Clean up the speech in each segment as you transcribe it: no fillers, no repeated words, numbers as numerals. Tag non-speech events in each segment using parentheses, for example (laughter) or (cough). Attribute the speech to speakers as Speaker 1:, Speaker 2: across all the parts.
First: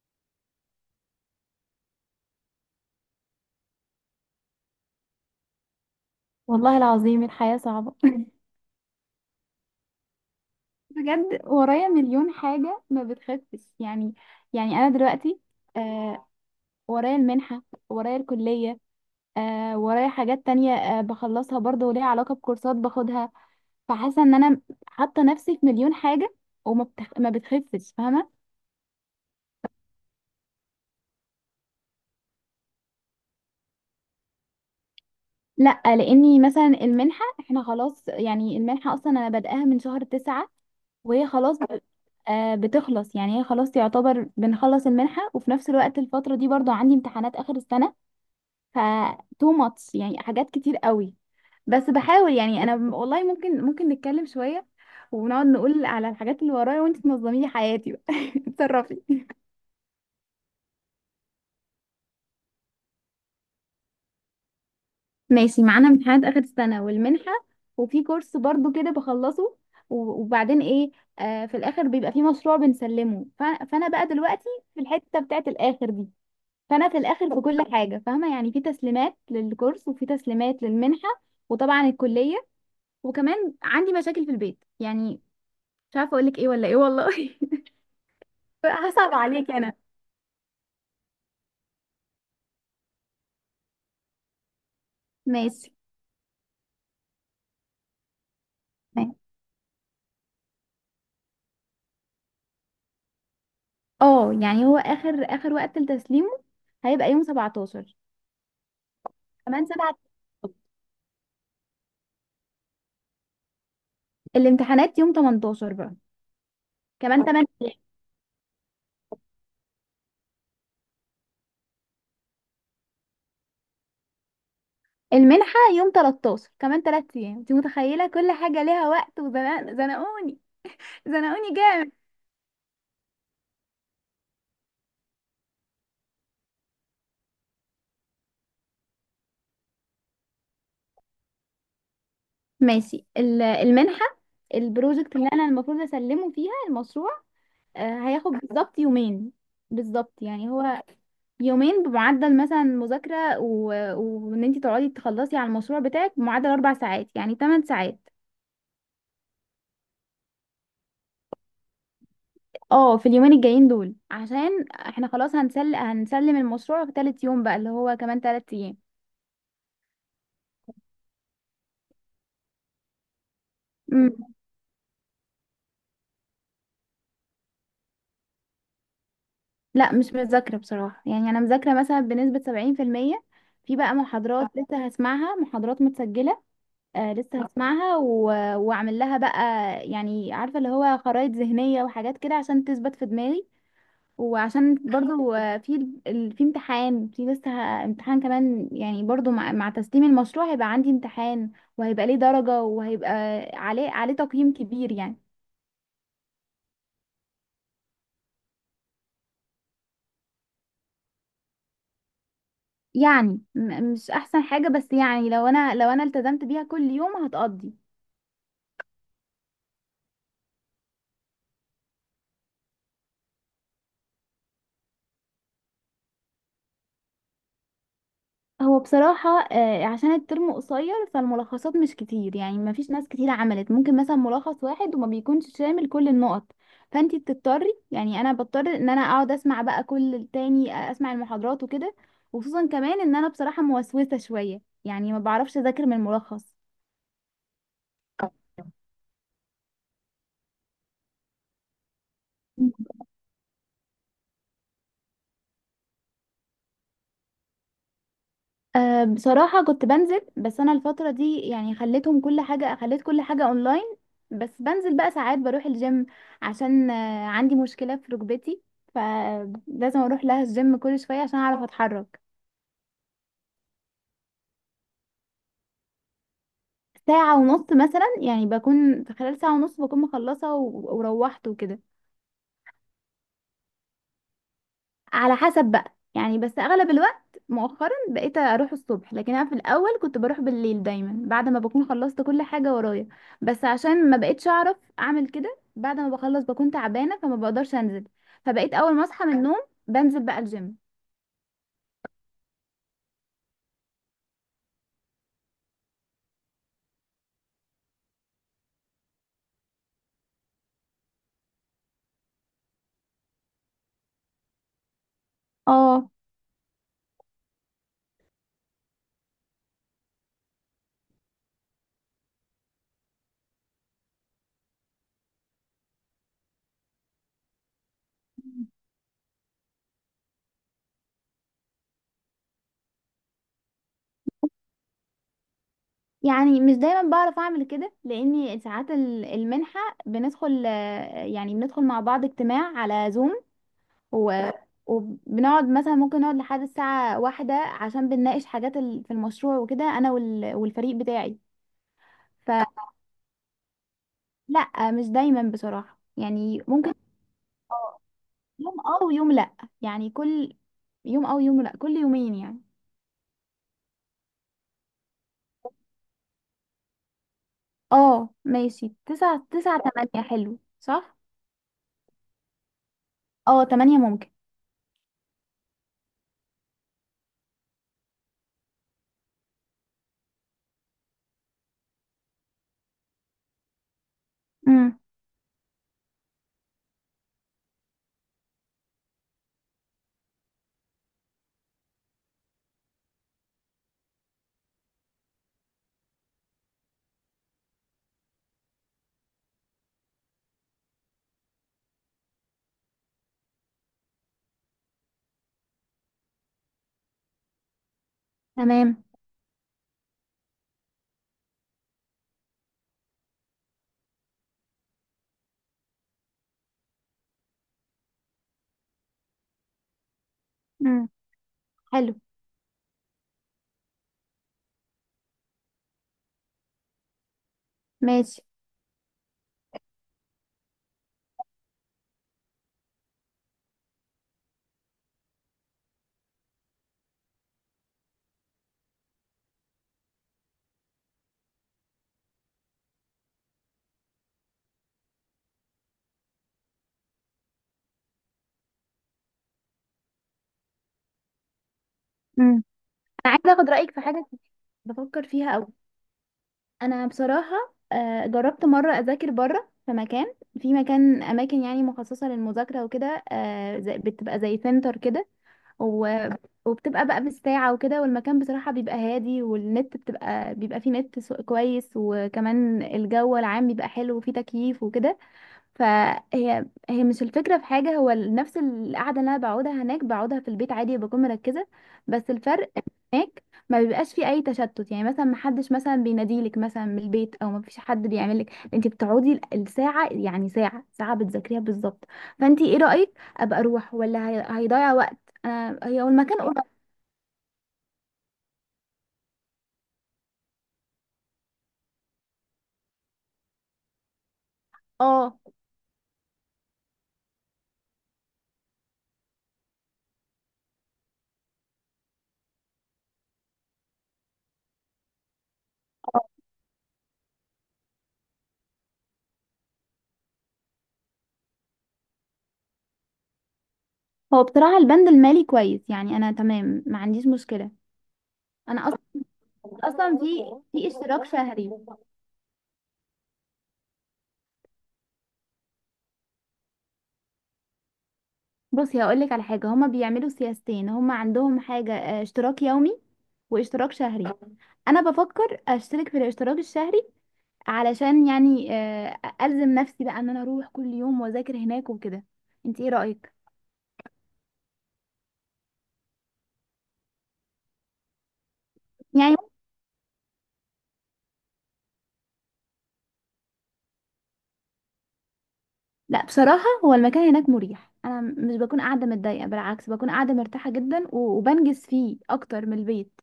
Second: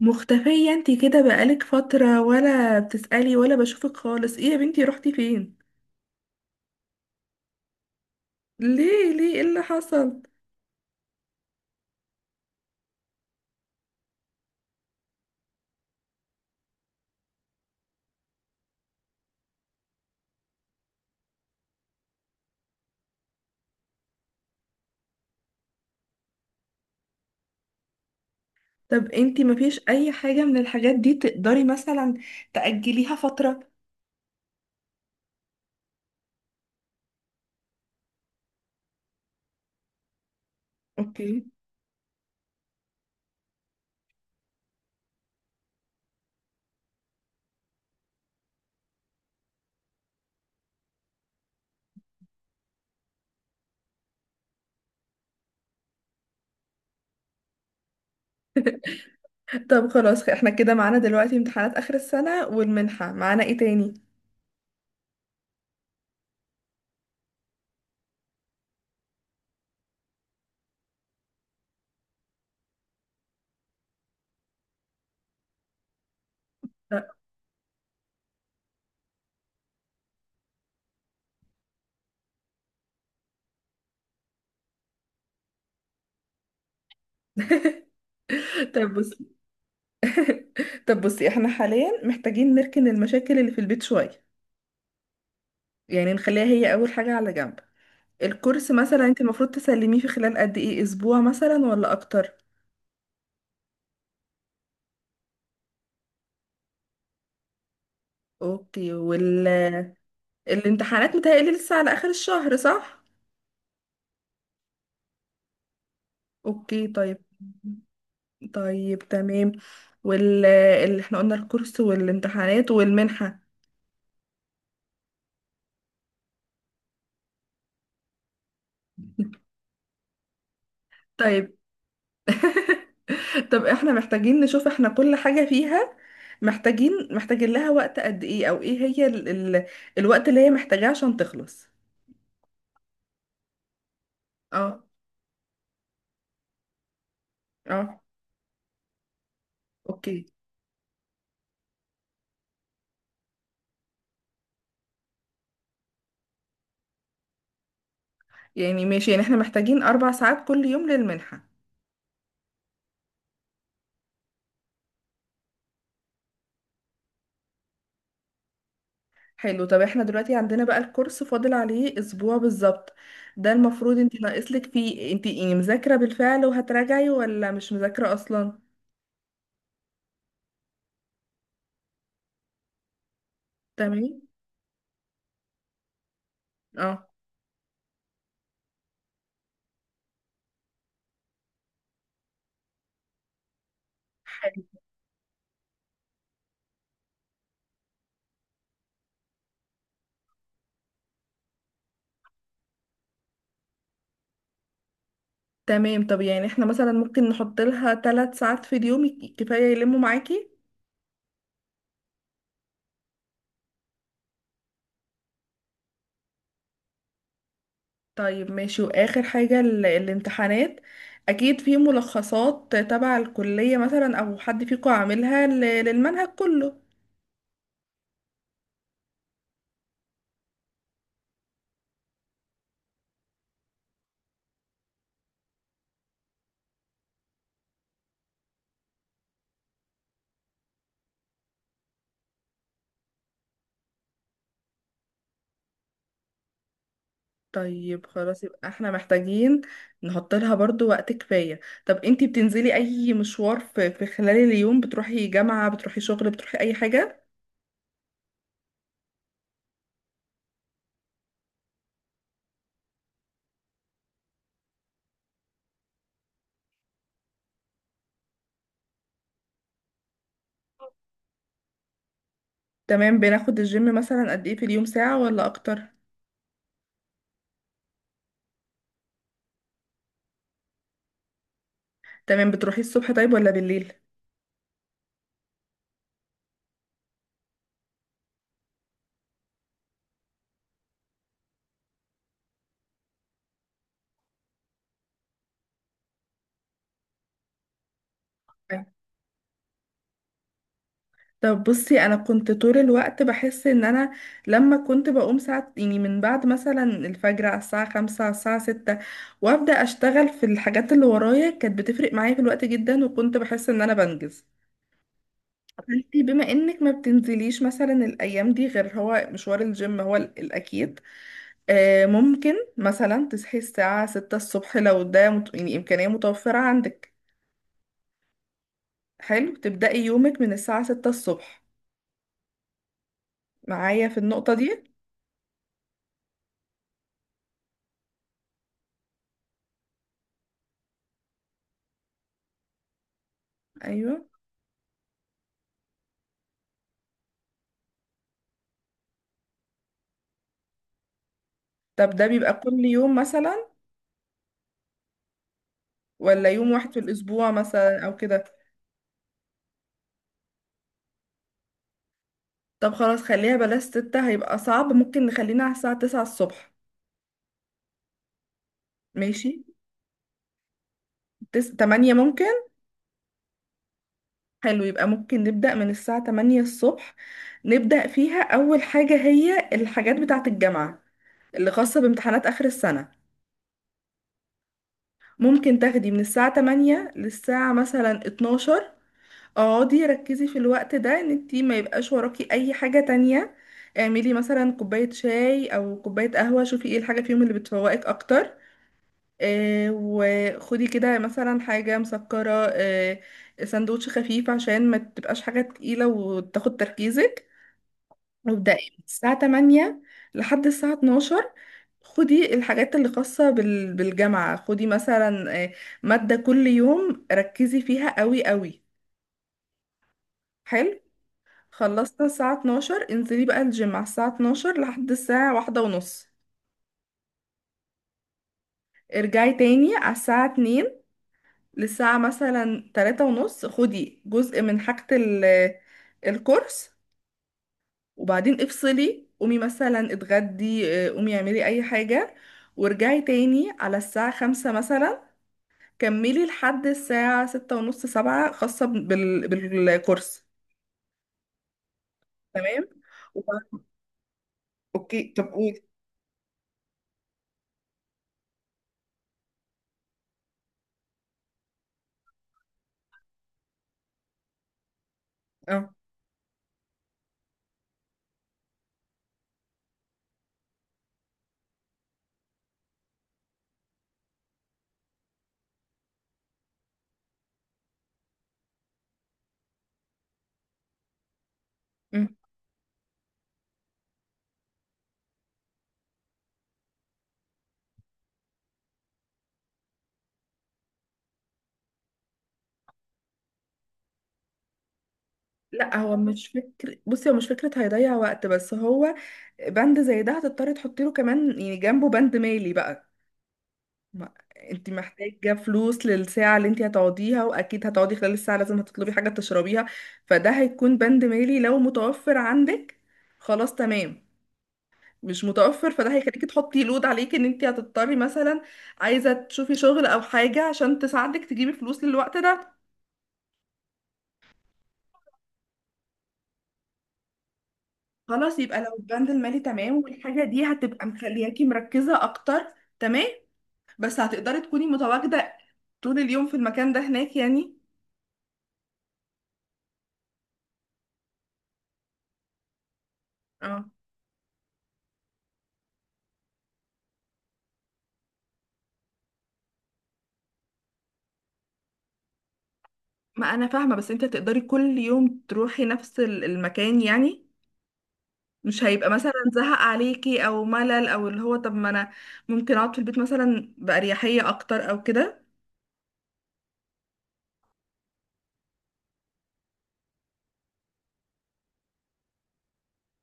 Speaker 1: مختفية انتي كده بقالك فترة ولا بتسألي ولا بشوفك خالص. ايه يا بنتي، روحتي فين؟
Speaker 2: والله العظيم الحياة صعبة. (laughs)
Speaker 1: ليه ايه اللي حصل؟
Speaker 2: بجد ورايا مليون حاجة ما بتخفش يعني أنا دلوقتي. آه ورايا المنحة، ورايا الكلية، ورايا حاجات تانية. بخلصها برضه وليها علاقة بكورسات باخدها، فحاسة إن أنا حاطة نفسي في مليون حاجة، ما بتخفش، فاهمة؟
Speaker 1: طب انتي مفيش اي حاجة من الحاجات دي تقدري مثلا تأجليها فترة؟
Speaker 2: لأ، لأني مثلا المنحة، احنا خلاص يعني المنحة أصلا أنا بادئاها من شهر تسعة، وهي
Speaker 1: اوكي.
Speaker 2: خلاص بتخلص. يعني هي خلاص يعتبر بنخلص المنحة، وفي نفس الوقت الفترة دي برضو عندي امتحانات آخر السنة. ف تو ماتش يعني، حاجات كتير قوي. بس بحاول، والله ممكن نتكلم شوية ونقعد نقول على الحاجات اللي ورايا، وانت تنظمي لي حياتي بقى. (laughs) اتصرفي.
Speaker 1: طب خلاص، احنا كده معانا دلوقتي امتحانات آخر السنة والمنحة، معانا ايه تاني؟
Speaker 2: ماشي، معانا امتحانات آخر السنة والمنحة، وفي كورس برضو كده بخلصه، وبعدين ايه؟ في الاخر بيبقى في مشروع بنسلمه. فانا بقى دلوقتي في الحتة بتاعت الاخر دي. فانا في الاخر في كل حاجه، فاهمه؟ يعني في تسليمات للكورس وفي تسليمات للمنحه، وطبعا الكليه، وكمان عندي مشاكل في البيت. يعني مش عارفه اقول لك ايه ولا ايه، والله. (laughs)
Speaker 1: طب
Speaker 2: هصعب
Speaker 1: بصي
Speaker 2: عليك انا.
Speaker 1: طب بصي، احنا حاليا محتاجين نركن المشاكل اللي في البيت شوية،
Speaker 2: ماشي،
Speaker 1: يعني نخليها هي أول حاجة على جنب. الكورس مثلا
Speaker 2: ماشي.
Speaker 1: انت المفروض تسلميه في خلال قد ايه، اسبوع مثلا ولا اكتر؟
Speaker 2: اه، يعني هو اخر اخر وقت لتسليمه هيبقى يوم 17
Speaker 1: اوكي.
Speaker 2: كمان 7.
Speaker 1: الامتحانات متهيألي لسه على آخر الشهر، صح؟
Speaker 2: الامتحانات يوم 18 بقى،
Speaker 1: اوكي، طيب.
Speaker 2: كمان 8 ايام.
Speaker 1: طيب، تمام. اللي احنا قلنا الكورس والامتحانات والمنحة.
Speaker 2: المنحه يوم 13، كمان 3 ايام. انت متخيله؟ كل حاجه ليها وقت، وزنقوني، زنقوني
Speaker 1: طيب.
Speaker 2: جامد.
Speaker 1: (laughs) طب احنا محتاجين نشوف احنا كل حاجة فيها محتاجين لها وقت قد ايه، او ايه هي ال... الوقت اللي هي محتاجاه عشان تخلص.
Speaker 2: ماشي، المنحة،
Speaker 1: اه.
Speaker 2: البروجكت اللي انا المفروض اسلمه فيها المشروع،
Speaker 1: اه.
Speaker 2: هياخد بالظبط يومين. بالظبط
Speaker 1: اوكي،
Speaker 2: يعني هو يومين بمعدل مثلا مذاكرة، وان انت تقعدي تخلصي على المشروع بتاعك بمعدل 4 ساعات، يعني 8 ساعات.
Speaker 1: يعني ماشي، يعني احنا محتاجين 4 ساعات كل يوم للمنحة.
Speaker 2: اه، في اليومين الجايين دول، عشان احنا خلاص هنسلم المشروع في تالت يوم بقى، اللي هو كمان 3 ايام.
Speaker 1: حلو. طب احنا دلوقتي عندنا بقى الكورس فاضل عليه اسبوع بالظبط، ده المفروض انت
Speaker 2: مم.
Speaker 1: ناقصلك فيه انت يعني مذاكرة بالفعل وهتراجعي ولا مش مذاكرة اصلا.
Speaker 2: لا مش مذاكرة بصراحة. يعني انا مذاكرة مثلا بنسبة 70%، في بقى
Speaker 1: تمام.
Speaker 2: محاضرات لسه هسمعها، محاضرات متسجلة.
Speaker 1: اه.
Speaker 2: لسه هسمعها واعمل لها بقى، يعني عارفه، اللي هو خرائط ذهنيه وحاجات كده عشان تثبت في دماغي.
Speaker 1: حلو.
Speaker 2: وعشان برضو (laughs) في امتحان، امتحان كمان، يعني برضو مع تسليم المشروع هيبقى عندي امتحان، وهيبقى ليه درجه، وهيبقى عليه تقييم كبير يعني.
Speaker 1: تمام. طب يعني احنا مثلا ممكن نحط لها 3 ساعات في اليوم، كفاية يلموا معاكي.
Speaker 2: مش احسن حاجه، بس يعني لو انا التزمت بيها كل يوم هتقضي.
Speaker 1: طيب، ماشي. واخر حاجة الامتحانات، اكيد في ملخصات تبع الكلية مثلا او حد فيكم عاملها للمنهج كله.
Speaker 2: هو بصراحة، عشان الترم قصير، فالملخصات مش كتير. يعني ما فيش ناس كتير عملت. ممكن مثلا ملخص واحد وما بيكونش شامل كل النقط، فانتي بتضطري، يعني انا بضطر ان انا اقعد اسمع بقى كل التاني، اسمع المحاضرات وكده. وخصوصا كمان ان انا بصراحة موسوسة شوية، يعني ما بعرفش اذاكر من
Speaker 1: طيب خلاص، يبقى احنا محتاجين نحط لها برضو وقت كفاية. طب انتي بتنزلي
Speaker 2: الملخص.
Speaker 1: اي مشوار في خلال اليوم، بتروحي جامعة، بتروحي شغل، بتروحي اي حاجة؟
Speaker 2: أه، بصراحة كنت بنزل، بس أنا الفترة دي يعني خليت كل حاجة أونلاين. بس بنزل بقى ساعات، بروح الجيم، عشان عندي مشكلة في ركبتي، فلازم أروح لها الجيم كل شوية عشان أعرف أتحرك.
Speaker 1: تمام. بناخد الجيم مثلا قد ايه في اليوم، ساعة ولا اكتر؟
Speaker 2: ساعة ونص مثلا، يعني بكون في خلال ساعة ونص بكون مخلصة وروحت وكده.
Speaker 1: تمام. بتروحي الصبح طيب ولا بالليل؟
Speaker 2: على حسب بقى، يعني بس اغلب الوقت مؤخرا بقيت اروح الصبح، لكن انا في الاول كنت بروح بالليل دايما، بعد ما بكون خلصت كل حاجه ورايا. بس عشان ما بقيتش اعرف اعمل كده، بعد ما بخلص بكون تعبانه فما بقدرش انزل، فبقيت
Speaker 1: طيب.
Speaker 2: اول ما اصحى من النوم بنزل بقى الجيم.
Speaker 1: طب بصي، انا كنت طول الوقت بحس ان انا لما كنت بقوم ساعة يعني من بعد مثلا الفجر، على الساعة 5، على الساعة 6، وابدأ اشتغل في الحاجات اللي ورايا، كانت بتفرق معايا في الوقت جدا، وكنت بحس ان انا بنجز.
Speaker 2: اه،
Speaker 1: انتي بما انك ما بتنزليش مثلا الايام دي غير هو مشوار الجيم هو الاكيد. ممكن مثلا تصحي الساعة 6 الصبح لو ده يعني امكانية متوفرة عندك. حلو، تبدأي يومك من الساعة 6 الصبح معايا في النقطة دي.
Speaker 2: يعني مش دايما بعرف اعمل كده، لاني ساعات المنحه بندخل آه، يعني بندخل مع بعض اجتماع على زوم،
Speaker 1: ايوه.
Speaker 2: و... وبنقعد مثلا، ممكن نقعد لحد الساعة واحدة، عشان بنناقش حاجات في المشروع وكده، أنا والفريق بتاعي.
Speaker 1: طب ده بيبقى
Speaker 2: فلا،
Speaker 1: كل يوم مثلا
Speaker 2: مش دايما بصراحة،
Speaker 1: ولا
Speaker 2: يعني
Speaker 1: يوم
Speaker 2: ممكن
Speaker 1: واحد في الاسبوع
Speaker 2: آه،
Speaker 1: مثلا او كده؟
Speaker 2: يوم اه ويوم لا، يعني كل يوم اه ويوم لا، كل يومين يعني.
Speaker 1: طب خلاص، خليها بلاش 6، هيبقى صعب، ممكن نخلينا على الساعة 9 الصبح.
Speaker 2: اه ماشي، تسعة،
Speaker 1: ماشي.
Speaker 2: تسعة، تمانية، حلو، صح.
Speaker 1: 8 ممكن.
Speaker 2: اه تمانية ممكن.
Speaker 1: حلو، يبقى ممكن نبدأ من الساعة 8 الصبح، نبدأ فيها أول حاجة هي الحاجات بتاعة الجامعة اللي خاصة بامتحانات آخر السنة.
Speaker 2: امم.
Speaker 1: ممكن تاخدي من الساعة 8 للساعة مثلا 12. اقعدي ركزي في الوقت ده ان انتي ما يبقاش وراكي اي حاجة تانية. اعملي مثلا كوباية شاي او كوباية قهوة، شوفي ايه الحاجة فيهم اللي بتفوقك اكتر. وخدي كده مثلا حاجة مسكرة، سندوتش خفيف عشان ما تبقاش حاجة تقيلة وتاخد تركيزك. مبدئيا من
Speaker 2: تمام.
Speaker 1: الساعة 8 لحد الساعة 12، خدي الحاجات اللي خاصة بالجامعة. خدي مثلا مادة كل يوم، ركزي فيها قوي قوي. حلو.
Speaker 2: امم. حلو.
Speaker 1: خلصنا الساعة 12، انزلي بقى الجيم على الساعة 12 لحد الساعة 1:30.
Speaker 2: ماشي.
Speaker 1: ارجعي تاني على الساعة 2 للساعة مثلا 3:30، خدي جزء من حاجة الكورس. وبعدين افصلي، قومي مثلا اتغدي، قومي اعملي اي حاجة، وارجعي تاني على الساعة 5 مثلا. كملي لحد الساعة 6:30 7 خاصة بالكورس.
Speaker 2: امم.
Speaker 1: تمام.
Speaker 2: أنا عايزة أخد
Speaker 1: وبعد...
Speaker 2: رأيك في حاجة كنت بفكر
Speaker 1: اوكي، طب
Speaker 2: فيها أوي.
Speaker 1: قولي.
Speaker 2: انا بصراحه، جربت مره اذاكر بره في مكان اماكن يعني مخصصه للمذاكره وكده، بتبقى زي سنتر كده.
Speaker 1: اه.
Speaker 2: و- وبتبقى بقى بالساعه وكده، والمكان بصراحه بيبقى هادي، والنت بيبقى فيه كويس، وكمان الجو العام بيبقى حلو، وفيه تكييف وكده. فهي مش الفكرة في حاجة. هو نفس القعدة اللي أنا بقعدها هناك بقعدها في البيت عادي، بكون مركزة،
Speaker 1: مم.
Speaker 2: بس الفرق هناك ما بيبقاش فيه أي تشتت. يعني مثلا محدش مثلا بيناديلك مثلا من البيت، أو ما فيش حد بيعملك. أنت بتقعدي الساعة، يعني ساعة ساعة بتذاكريها بالظبط. فأنت إيه رأيك؟ أبقى أروح، ولا هيضيع وقت؟ أنا
Speaker 1: لا،
Speaker 2: هي هو
Speaker 1: هو
Speaker 2: المكان
Speaker 1: مش
Speaker 2: قريب.
Speaker 1: فكر، بصي هو مش فكرة هيضيع وقت، بس هو بند زي ده هتضطري تحطي له كمان، يعني جنبه بند مالي بقى. ما انت
Speaker 2: اه.
Speaker 1: محتاجة فلوس للساعة اللي انت هتقعديها، واكيد هتقعدي خلال الساعة لازم هتطلبي حاجة تشربيها، فده هيكون بند مالي لو متوفر عندك. خلاص تمام. مش متوفر فده هيخليكي تحطي لود عليك ان انت هتضطري مثلا عايزة تشوفي شغل او حاجة عشان تساعدك تجيبي فلوس للوقت ده.
Speaker 2: هو بصراحة البند المالي كويس، يعني أنا تمام، ما عنديش مشكلة.
Speaker 1: خلاص، يبقى
Speaker 2: أنا
Speaker 1: لو
Speaker 2: أصلا،
Speaker 1: البند المالي تمام
Speaker 2: أصلا في
Speaker 1: والحاجة دي
Speaker 2: في
Speaker 1: هتبقى
Speaker 2: اشتراك
Speaker 1: مخلياكي
Speaker 2: شهري.
Speaker 1: مركزة اكتر، تمام. بس هتقدري تكوني متواجدة طول اليوم في المكان ده هناك يعني؟
Speaker 2: بصي، هقولك على حاجة، هما بيعملوا سياستين، هما عندهم حاجة، اشتراك يومي
Speaker 1: اه،
Speaker 2: واشتراك شهري. آه. انا بفكر اشترك في الاشتراك الشهري، علشان يعني الزم نفسي بقى ان انا اروح كل يوم واذاكر هناك وكده. انت ايه رأيك؟
Speaker 1: ما انا فاهمه، بس انت تقدري كل يوم تروحي نفس المكان يعني؟ مش هيبقى مثلا
Speaker 2: يعني
Speaker 1: زهق عليكي او ملل، او اللي هو طب ما انا ممكن اقعد في البيت مثلا باريحيه اكتر او كده.
Speaker 2: لا، بصراحة هو المكان هناك مريح، انا مش بكون قاعدة متضايقة، بالعكس بكون قاعدة مرتاحة جدا، وبنجز فيه اكتر من البيت.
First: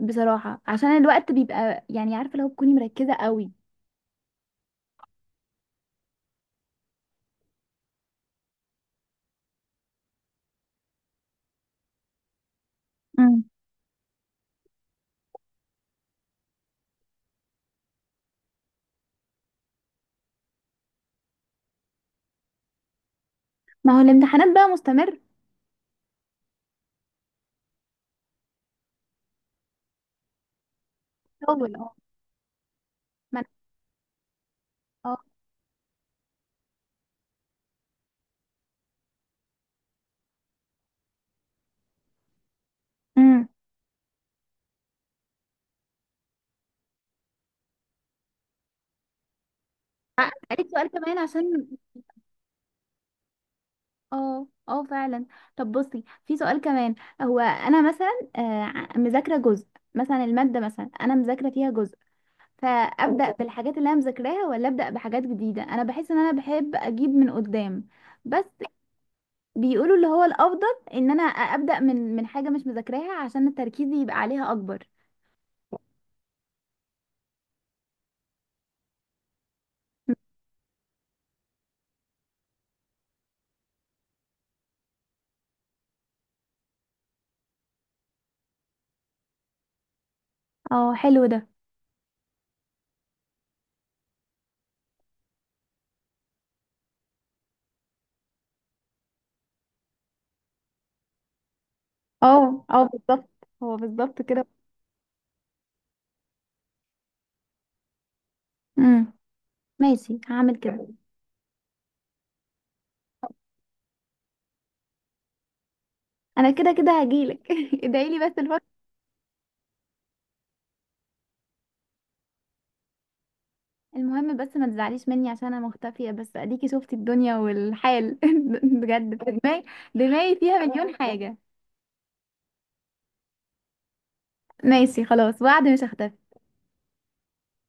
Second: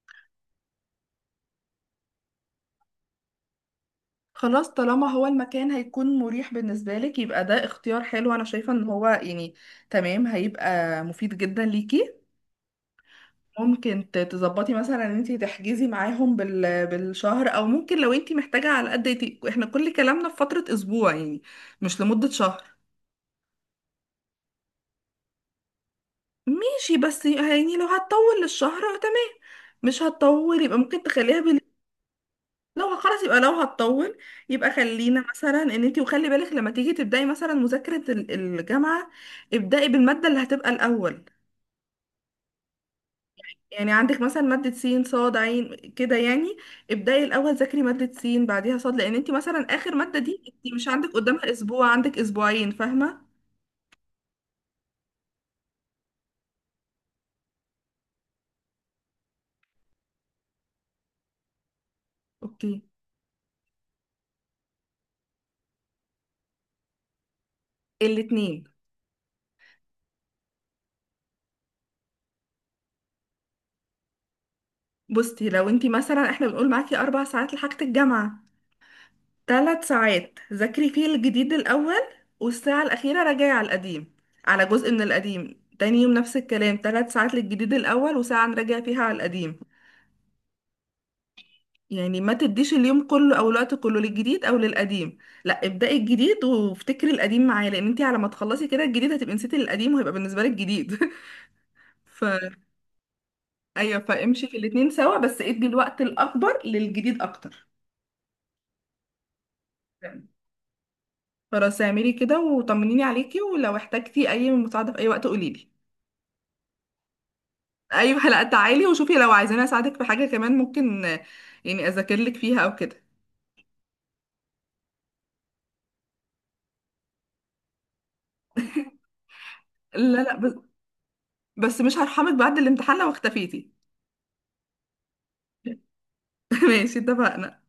Speaker 2: بصراحة عشان الوقت بيبقى، يعني عارفة، لو بتكوني مركزة قوي.
Speaker 1: خلاص، طالما هو المكان هيكون مريح بالنسبه لك، يبقى ده اختيار حلو، انا شايفه ان هو يعني تمام، هيبقى مفيد جدا ليكي.
Speaker 2: مم.
Speaker 1: ممكن تظبطي مثلا ان انت تحجزي معاهم بالشهر، او ممكن لو انت محتاجه على قد احنا كل كلامنا في فتره اسبوع يعني، مش لمده شهر.
Speaker 2: ما هو الامتحانات بقى مستمر
Speaker 1: ماشي، بس يعني لو هتطول للشهر، تمام. مش هتطول يبقى ممكن تخليها
Speaker 2: طول، اه.
Speaker 1: لو خلاص يبقى
Speaker 2: ما أنا-
Speaker 1: لو هتطول، يبقى
Speaker 2: أه.
Speaker 1: خلينا مثلا ان انت، وخلي بالك لما تيجي تبداي مثلا مذاكرة الجامعة، ابداي بالمادة اللي هتبقى الاول.
Speaker 2: امم.
Speaker 1: يعني عندك مثلا مادة سين صاد عين كده يعني، ابداي الاول ذاكري مادة سين بعديها صاد، لان انت مثلا اخر مادة دي
Speaker 2: قالت
Speaker 1: انت مش
Speaker 2: سؤال
Speaker 1: عندك
Speaker 2: كمان
Speaker 1: قدامها
Speaker 2: عشان،
Speaker 1: اسبوع، عندك اسبوعين، فاهمة؟
Speaker 2: اه اه، فعلا. طب بصي، في سؤال كمان. هو انا مثلا مذاكره جزء، مثلا الماده مثلا انا مذاكره فيها جزء،
Speaker 1: اوكي.
Speaker 2: فابدا بالحاجات اللي انا مذاكراها، ولا ابدا بحاجات جديده؟ انا بحس ان انا بحب اجيب من قدام، بس
Speaker 1: الاتنين.
Speaker 2: بيقولوا اللي هو الافضل ان انا ابدا من حاجه مش مذاكراها عشان التركيز يبقى عليها اكبر.
Speaker 1: بصي، لو انت مثلا احنا بنقول معاكي 4 ساعات لحاجة الجامعة، 3 ساعات ذاكري فيه الجديد الأول، والساعة الأخيرة راجعي على القديم، على جزء من القديم. تاني يوم نفس الكلام، 3 ساعات للجديد الأول وساعة نراجع فيها على القديم.
Speaker 2: اه حلو ده.
Speaker 1: يعني ما تديش اليوم كله أو الوقت كله للجديد أو للقديم، لا ابدأي الجديد وافتكري القديم معاه، لأن انتي على ما تخلصي كده الجديد هتبقي نسيتي القديم وهيبقى بالنسبة لك جديد. (laughs) ف
Speaker 2: اه اه بالظبط، هو
Speaker 1: أيوه،
Speaker 2: بالظبط
Speaker 1: فامشي
Speaker 2: كده.
Speaker 1: في الاتنين سوا، بس ادي الوقت الأكبر للجديد أكتر.
Speaker 2: امم، ماشي، هعمل كده.
Speaker 1: خلاص اعملي كده، وطمنيني عليكي، ولو احتجتي أي مساعدة في أي وقت قوليلي.
Speaker 2: انا كده كده هجيلك. (laughs) ادعيلي
Speaker 1: ايوه،
Speaker 2: بس
Speaker 1: لا
Speaker 2: الفترة.
Speaker 1: تعالي وشوفي، لو عايزاني اساعدك في حاجه كمان ممكن، يعني اذاكر لك فيها او كده.
Speaker 2: المهم بس ما تزعليش مني عشان انا مختفية، بس اديكي شفتي الدنيا والحال. (laughs) بجد، دماغي
Speaker 1: لا لا
Speaker 2: دماغي
Speaker 1: بس
Speaker 2: فيها مليون حاجة.
Speaker 1: بس مش هرحمك بعد الامتحان لو اختفيتي.
Speaker 2: ماشي خلاص، وعد، مش هختفي.
Speaker 1: (laughs) ماشي، اتفقنا.